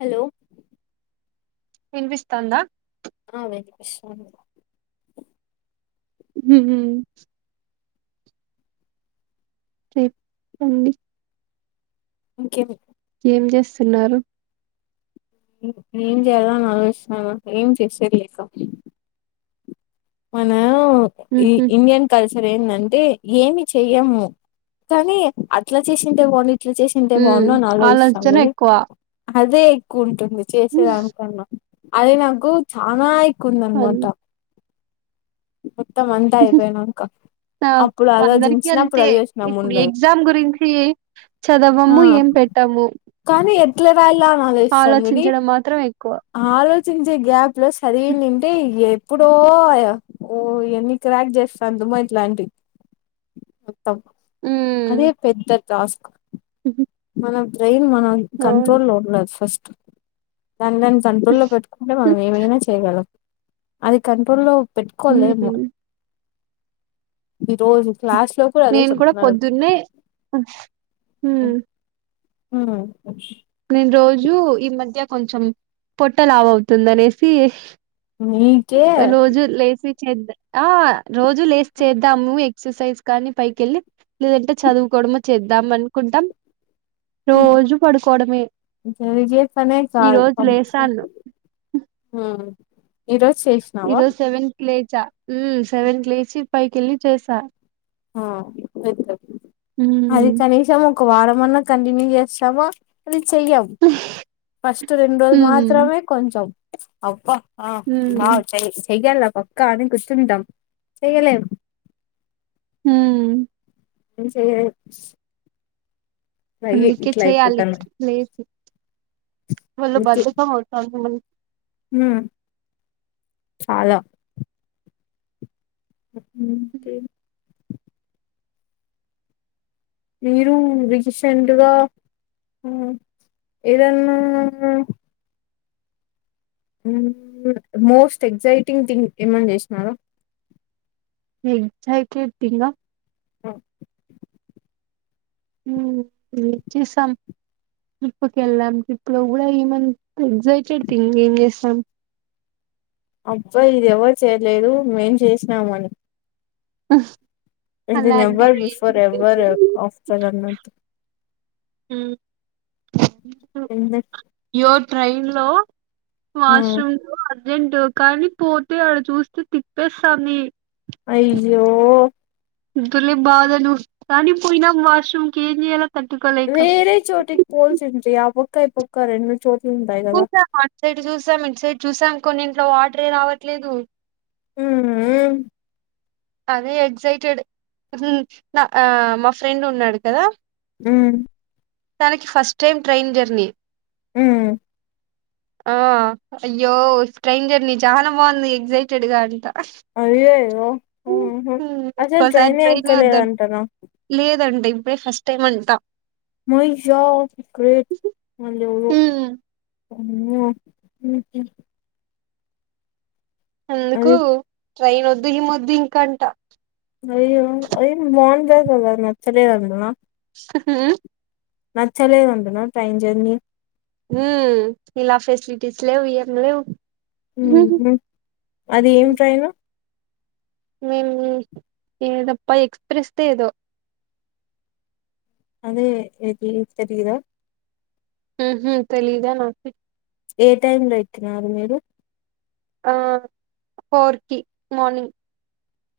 Hello వినిపిస్తుందా ఆ వినిపిస్తుందండి హ్హ్ సేమ్ చెప్పండి ఓకే ఏం చేస్తున్నారు ఏం చేయాలని ఆలోచిస్తాన్న ఏం చేసేది లేక మన ఉహు ఇండియన్ కల్చర్ ఏందంటే ఏమి చెయ్యము కానీ అట్లా చేసింటే అని అట్లా చేసింటే ఉ బాగుండు అని ఆలోచిస్తాం ఆలోచన గదా ఎక్కువ అదే ఎక్కువ ఉంటుంది చేసేదానికన్నా అదే నాకు చాల ఎక్కువ అన్ ఉందాన్నమాట మొత్తం అంతా అయిపోయినంకా ఆ అందరికి అంతే ఇప్పుడు ఉండదు ఎగ్జామ్ గురించి ఆ చదవము ఏం పెట్ట ము కానీ ఎట్ల వ్రాయాలని ఆలోచిస్తాం గానీ మాత్రం ఎక్కువ ఆలోచన చించే గ్యాప్ లో సదివిందింటే ఎప్పుడో ఆ ఓ ఎన్ని క్రాక్ చేస్తా తమ్మో ఇట్లాంటి ఆ ఉ అదే పెద్ద టాస్క్ మన బ్రెయిన్ మనం అవును కంట్రోలో ఉండాలి ఫస్ట్ దాన్ని నేను కంట్రోల్లో పెట్టుకుంటే మనం ఏమైనా చేయగలం అది కంట్రోల్లో పెట్టుకోలేము ఉమ్ ఈ రోజు క్లాస్ లో అదే నేను కూడా చెప్తున్నారు పొద్దున్నే ఉమ్ ఉమ్ నేను రోజు ఈ మధ్య కొంచెం పొట్ట లావవుతుంది అనేసి నీకే రోజు లేసి చేద్ద ఆ రోజు లేస్ చేద్దాము ఎక్సర్సైజ్ కానీ పైకేళ్ళి లేదంటే చదువుకో కోడమ చేద్దాం అనుకుంటాం రోజు పడు చేసే పనే ఈ కాదు రోజు ఉమ్ లేసాను ఈరోజ్ ఈ రోజు సెవెన్ లేచా సెవెన్ లేచి పైకిళ్ళి చేసా ఆ అది మ్మ్ చనిషము క్వారం అన్నా కంటిన్యూ చేస్తామో లి చెయ్యం ఫస్ట్ రెండు రోజులు మ్మ్ మాత్రమే కొంచెం అబ ఆ మ్మ్ మాక్ తెలీదు చేయాల్న ఒక్క అని కూసన్టాం చెయ్యలేము ఉమ్ [unintelligible] అందుకే ఇట్లా చెయ్యలి అయిపోతాను లేసి ఒళ్ళు అందుకే బద్దకం అవుతుంది మళ్ళీ ఉమ్ చాలా క [unintelligible] మీరు రీసెంట్ గా ఉమ్ ఏదన్నా ఉమ్ మోస్ట్ ఎగ్జైటింగ్ థింగ్ ఏమన్నా చేసినార ఉమ్ ఎగ్జైటెడ్ త్తింగ్ ఆ ఉ ఉమ్ వి చీసం ట్రిప్పుకేళ్ళాం ట్రిప్పులో కూడా ఏమంత ఎగజైటెడ్ తింగ్ ఏం చేస్తాం అబ్బాయి ఇది ఎవరు చేయలేదు మేం చేసినామని ఆ ఇది నెవ్వర్ బిఫోర్ ఎవ్వర్ ఆఫ్టర్ అన్నట్టు ఆ యెర్ ట్రైన్ లో వాష్రూమ్ లో అద్ రెండు కాలి పోతే ఆడ చూస్తే తిప్పేస్తాంది అయ్యో దులే బాదలు అని పోయినం వాష్రూమ్ కి ఏం చేయాల వేరే చోటికి పోల్సింది ఆ పక్క ఈ పక్క రెండు చోట్ల చూసాం అటు సైడ్ చూసాం ఇటు సైడ్ చూసాం కొన్ని ఇంట్లో వాటరే రావట్లేదు ఉమ్ అదే ఎక్సైటెడ్ మ్ నా మా ఫ్రెండ్ ఉన్నాడు కదా ఉమ్ తనకి ఫస్ట్ టైం ట్రైన్ జర్నీ ఉమ్ ఆ అయ్యో స్ట్రైంజర్నీ చానా బాగుంది ఎక్సైటెడ్ గా అంట అయ్యయ్యో ఉమ్, ఉహు అసలు ఇంకోసారి ట్రైనే ఎక్కలేదంటన అంట ఇప్పుడే ఫస్ట్ టైం అంటం మహిషా గ్రేట్ వాళ్ళు ఎవరో ఉమ్, ఆమ్మో ఊహ్మ్మ్ ఎందుకు అది ట్రైన్ వద్దు ఏమొద్దు ఇంక అంట అయ్యో ట్రైన్ బాగుంటది కదా నచ్చలేదంద హ్మ్మ్ నచ్చలేదంటన ట్రైన్ జెర్నీ ఉమ్ ఇలా ఫెసిలిటీస్ లేవ్ ఏం లేవ్ ఉహు అది ఏం ట్రైను మేమ్ ఏదప్ప ఎక్స్ప్రెస్ దే ఏదో అదే ఏది తెలీదా ఆహ్మ్మ్ తెలిదా నాకు ఏ టైమ్ లో ఎక్కినారు మీరు ఆ ఫోర్ కి మార్నింగ్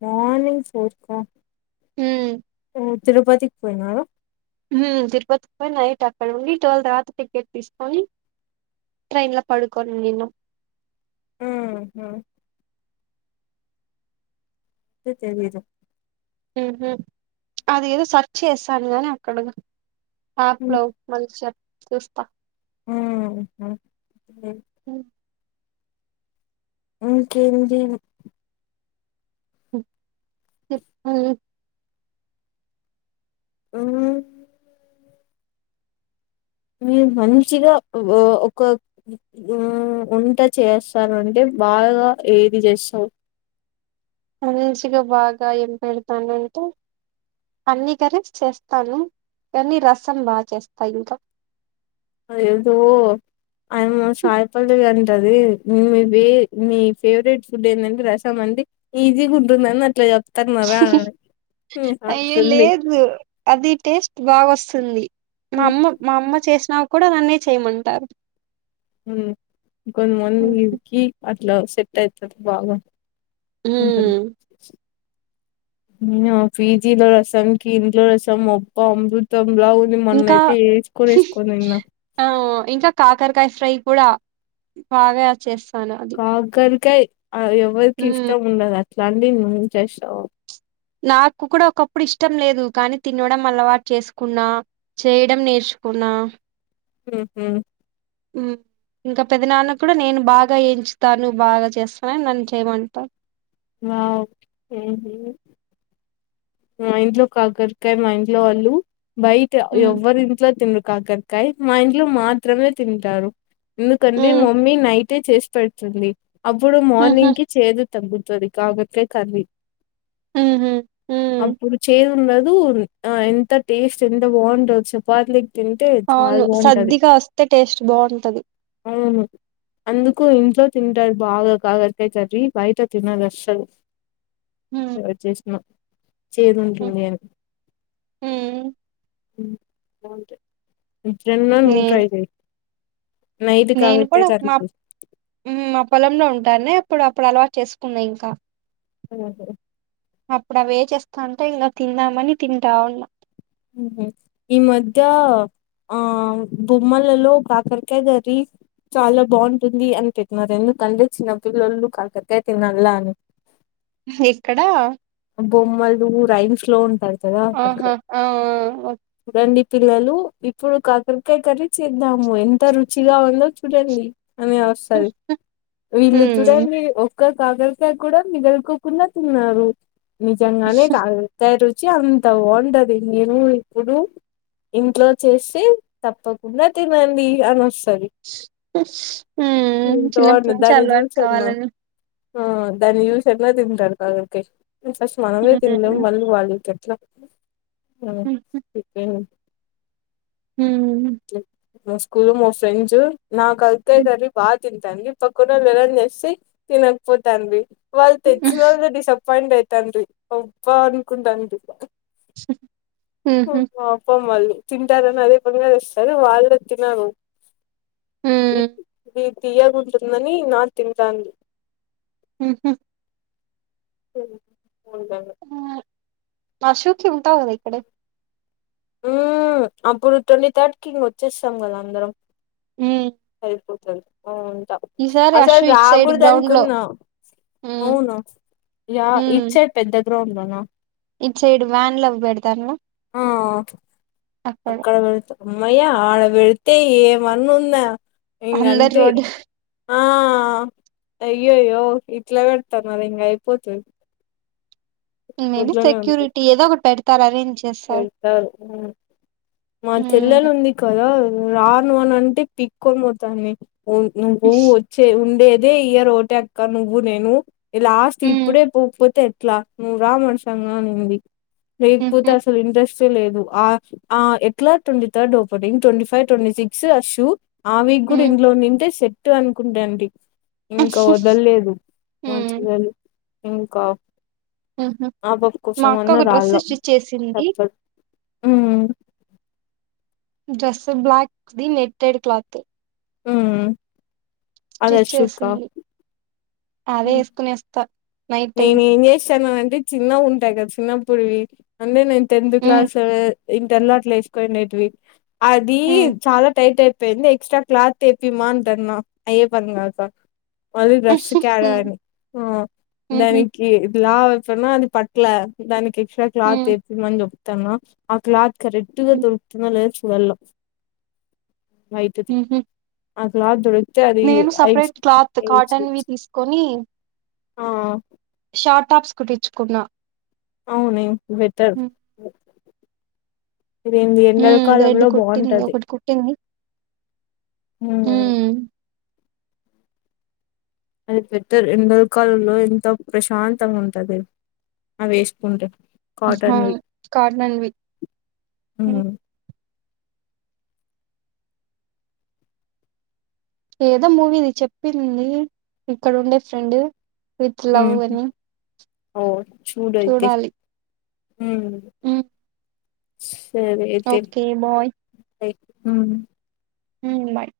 మార్నింగ్ ఫోర్కా ఉమ్ తిరుపతికి పోయినార ఉమ్ తిరుపతికి పోయి నైట్ అక్కడే ఉండి ట్వెల్ తర్వాత టికెట్ తీసుకొని ట్రైన్ లో పడుకొని నినం ఆహా లే తెలిదు అది ఏదో సర్చ్ చేశాను గాని అక్కడగా ఆప్లో హ్మ్. మంచి యాప్ చూస్తా అహ ఉమ్మ్ ఇంకేంది చెప్పు ఉ మీరు మంచిగా వో ఒక ఆ వంట చేస్తను అంటే బాగా ఏది చేస్తవు మంచిగా బాగా ఏం పెడతానంటే అన్ని కర్రీస్ చేస్తాను కానీ రసం బా చేస్తా ఇంకా అదేదో అయమ్మ సాయి పల్లవి అనింది టది మేబి మీ ఫేవరెట్ ఫుడ్ ఏందంటే రసం అంది ఈజీగా ఉంటుందని అట్లా చె తన్నరా అని అయ్యో అట్లుంది లేదు అది టేస్ట్ బాగా వస్తుంది మా హ్మ్. అమ్మ మా అమ్మ చేసినా కూడా నన్నే చేయమంటారు ఇంకొంత ఉహు. మందికి అట్లా సెట్ అవుతుంది బాగా టది ఉమ్ ఫీజీలో రసం కీ ఇంట్లో రసం అబ్బా అమూర్తుమ్ ఇంకా తిన్న ఆ ఇంకా కాకరకాయ ఫ్రై కూడా బాగా యాక్టచేసి కాకరకాయ్ ఎవరికి ఉమ్ ఇష్టం ఉండదు అట్లాంటి నువ్ చేస్తావు నాకు కూడా ఒకప్పుడు ఇష్టం లేదు కానీ తినడం అలవాటు చేసుకున్నా చేయడం నేర్చుకు ఉనా హ హ్నమ్ ఉమ్మ్ ఇంకా పెద్ద నాన్న కూడా నేను బాగా ఎయించుతానువవు బాగా చేస్తానని నన్ను చేయమంట ఓకే మా ఇంట్లో కాగరకాయ మా ఇంట్లో వాళ్ళు బయట హ్మ్ ఎవరి ఇంట్లో తినరు కాకరకాయ మా ఇంట్లో మాత్రమే తింటారు హ్మ్ ఎందుకంటే మమ్మీ నైట్ చేసి పెడుతుంది అప్పుడు హుహు మార్నింగ్కి చేదు తగ్గుతుంది కాబట్టే కర్రీ ఉహూ అప్పుడు చేదు ఉండదు ఆ ఎంత టేస్ట్ ఎంత బాగుంటో చపాతిల తింటే చాలా అవును బాగుంటది సద్దిగా వస్తే టేస్ట్ బావుంటది. అవును అందుకు ఇంట్లో తింటారు బాగా కాకరకాయ కర్రీ బయట తినరు అస్సలు హ్మ్ వచ్చేసినయి చేదు హ్మ్ ఉంటుంది అది హ్మ్ బావుంటాయి అట్లే నే ఉంటాయి లే నేను కూడా మా మా పొలంలో ఉంటానే ఇప్పుడు అప్పుడు అలా చేసుకున్నా ఇంకా ఓహో అప్పుడు అవే చేస్తాంటే ఇలా తిందామని తింటా ఉన్నా హ్మ్మ్ ఈ మధ్య ఆ బొమ్మలలో కాకరకాయ బెట్టి చాలా బాగుంటుంది అని తిట్న్నారు ఎందుకంటే చిన్నపిల్లలు కాకర కాయ తినాల అని ఎక్కడా బొమ్మలు [unintelligible] ఆహా ఆ రండి పిల్లలు ఇప్పుడు కాకరకాయ కర్రీ చేద్దాము ఎంత రుచిగా ఉందో చూడండి ఆ వస్తాను వీళ్ళు హ్మ్ చూడండి ఒక్క కాకలకాయ కూడా మిగులుకోకుండా తిన్నారు నిజంగానే కాకర కాయ రుచి చ్చ ఉంటాయా అండి నేను ఇప్పుడు ఇంట్లో చేసి తప్పకుండా తినండి అని వస్తు అది హ్మ్ చిన్నప్పటి [unintelligible] నుంచి దాని చూసి అలవాటు చెప్పు కావాలని ఆ దాని చూసి ఎట్లా తింటారు అడికి ఫస్ట్ మనమే తినలేము మళ్ళీ వాళ్ళుతు హుమ్ మా స్కూల్ మా ఫ్రెండ్స్ నా కయితే హుహు. [unintelligible] తింటాను పక్కన వాళ్ళు ఎలా చేసి తినకపోతాను వాళ్ళు తెచ్చిన వాళ్ళ డిష్ తేండితేండి ఉప్మా అన్కుంటండి హ్మ్. పాపం మళ్ళీ తింటారని అదే పనింగా ఇస్తారు వాళ్ళు తినరు తీయకుంటుందని నాది తింటాంది ఉహూ అవు [inaudible] వర్షం వస్తే ఉంటావు కదా ఇక్కడే ఉ అప్పుడు ట్వంటీ థర్ట్ కి ఇంకొచ్చేస్తాం కదా అందరం ఉమ్ వు ఉంటా అసలు ఇటు సైడ్ రాకూడదను గ్రౌండ్‌లో కున్నా హ్మ్. అవునా యా ఇచ్చే పెద్ద గ్రౌండ్ లోన ఇట్ సైడ్ వ్యాన్ వబడతారు ఆ అక్కడ వెళ్తు అమ్మో ఐతే ఏమన్న ఉందా ఇంగ అందర్ అంతే రోడ్ ఆ అయ్యోయ్యో ఇట్లా పెడతాను మది ఇంకా అయిపోతుంది మేబీ సెక్యూరిటీ ఏదో ఒకటి పెడతారరే పెడ్తరు మా చెల్లెలు హ్మ్. ఉంది కదా నువ్వు రాను అని అంటే పీక్కొనిపోతావ్ నువ్వు వచ్చే ఉండే ఇదే ఇయర్ ఉంటే అక్క నువ్వు నేను లాస్ట్ హ్మ్. ఇప్పుడే పోపోతే ట్లా నువ్ రామ్ అర్సాంగా నిది ర పూత హుహు. ఇండస్ట్రీ లేదు ఆ ఎట్లా twenty third opening twenty five twenty six అశూ ఆ వీక్ కూడా హ్మ్. ఇంట్లో ఉండుడుటే సెట్ అనుకుంటాండి ఇంకా వదల్లేదు హ్మ్. మంచిదని ఇంకా హుహు. ఆ పాపం మా కోసం అక్క అన్న ఒక డ్రెస్ రాళ్లో స్టిచ్ చేసింది. మ్మ్ dress black the netted cloth ఉమ్మ్ స్త్రీచ్ చేసింది అదే వేసుకోనే వస్తా నేను ఏం చేస్తాను అంటే చిన్న ఉంటాయి కదా చిన్నప్పటివి అంటే నేను టెన్త్ హ్మ్. క్లాస్ ఇంటర్ లో అట్లా వేసుకుండేటివి అది హ్మ్. చాలా టైట్ అయి ఎక్స్ట్రా క్లాత్ తెప్పిమఅంటన అయ్యే పన్నాతో మళ్ళీ డ్రెస్ కడ హ్మ్. అని హుహు. దానికి లావు అయితాన్న అది పట్ల దానికి ఎక్స్ట్రా క్లాత్ ఉమ్, తెప్పియమని చెప్తాన ఆ క్లాత్ కరెక్ట్ గా ఉమ్, దొరుకుతుందో లేదో చూడాలా వైట్ ది ఉమ్హు. ఆ క్లాత్ దొరుకుతే అది నేను ఎచ్ సపరేట్ క్లాత్ ఎచ్ కాటన్వి తీసుకొని ఆ షార్ట్ టాప్స్ కుట్టించుకున్నా అవును బెటర్ మెయిన్ ఎండల ఉమ్ రెడ్ కాలంలో కుట్టింది బాగుంటది ఒకటి కుట్టింది హమ్మ్ ఉమ్ అది బెటర్ ఎండ కలుల్లో ఎంత ప్రశాంతంగా ఉంటది అవి వేసుకుంటే కాటన్వి అవును కాటన్వి మ్మ్ ఏదో మూవీది చెప్పింది ఇక్కడ ఉండే ఫ్రెండ్ విత్ లవ్ ఉమ్ అని ఓ చూడు అయితే మ్మ్ ఓకే బాయ్ బాయ్ మ్మ్ మ్మ్ బాయ్